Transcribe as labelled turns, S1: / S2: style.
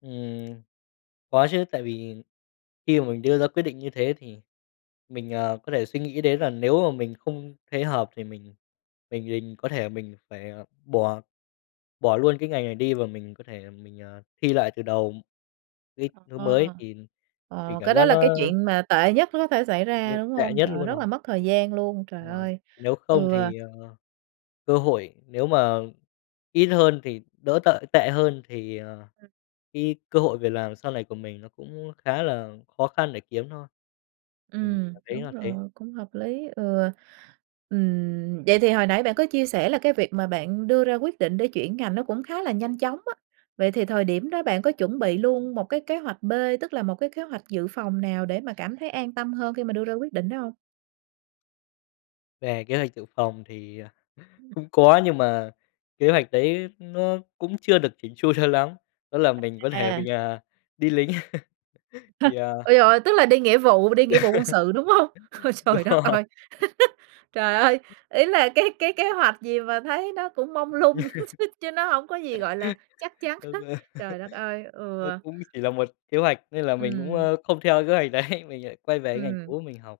S1: Ừm, có chứ, tại vì khi mà mình đưa ra quyết định như thế thì mình, ờ, có thể suy nghĩ đến là nếu mà mình không thấy hợp thì mình mình mình có thể mình phải bỏ bỏ luôn cái ngành này đi và mình có thể mình, ờ, thi lại từ đầu cái thứ mới
S2: Ờ.
S1: thì thì mình
S2: Ờ,
S1: cảm
S2: cái đó
S1: giác
S2: là
S1: nó
S2: cái chuyện mà tệ nhất có thể xảy ra,
S1: Vậy
S2: đúng
S1: tệ
S2: hông?
S1: nhất
S2: Trời ơi,
S1: luôn
S2: rất là
S1: rồi.
S2: mất thời gian luôn, trời
S1: Ờ,
S2: ơi!
S1: nếu không
S2: Ừ.
S1: thì, ờ, cơ hội nếu mà ít hơn thì đỡ tợi tệ hơn thì, à, cái cơ hội việc làm sau này của mình nó cũng khá là khó khăn để kiếm thôi. Mình
S2: Ừm,
S1: cảm thấy
S2: đúng
S1: là thế.
S2: rồi, cũng hợp lý, ừ. Ừm, vậy thì hồi nãy bạn có chia sẻ là cái việc mà bạn đưa ra quyết định để chuyển ngành nó cũng khá là nhanh chóng á. Vậy thì thời điểm đó bạn có chuẩn bị luôn một cái kế hoạch B, tức là một cái kế hoạch dự phòng nào để mà cảm thấy an tâm hơn khi mà đưa ra quyết định đó hông?
S1: Về kế hoạch dự phòng thì
S2: Ừm.
S1: cũng có nhưng mà kế hoạch đấy nó cũng chưa được chỉn chu cho lắm, đó là mình có thể
S2: À.
S1: mình, à, đi lính! Thì à
S2: Ôi trời ơi! Tức là đi nghĩa vụ đi nghĩa vụ quân sự đúng hông? Ôi,
S1: Đúng
S2: trời đất
S1: rồi.
S2: ơi! Trời ơi! Ý là cái cái kế hoạch gì mà thấy nó cũng mông lung, chứ nó hông có gì gọi là chắc chắn
S1: Đúng
S2: hết!
S1: rồi!
S2: Trời đất ơi!
S1: Nó
S2: Ừ.
S1: cũng chỉ là 1 kế hoạch nên là mình cũng,
S2: Ừm.
S1: ờ, không theo kế hoạch đấy, mình lại quay về cái ngành
S2: Ừm.
S1: cũ mình học.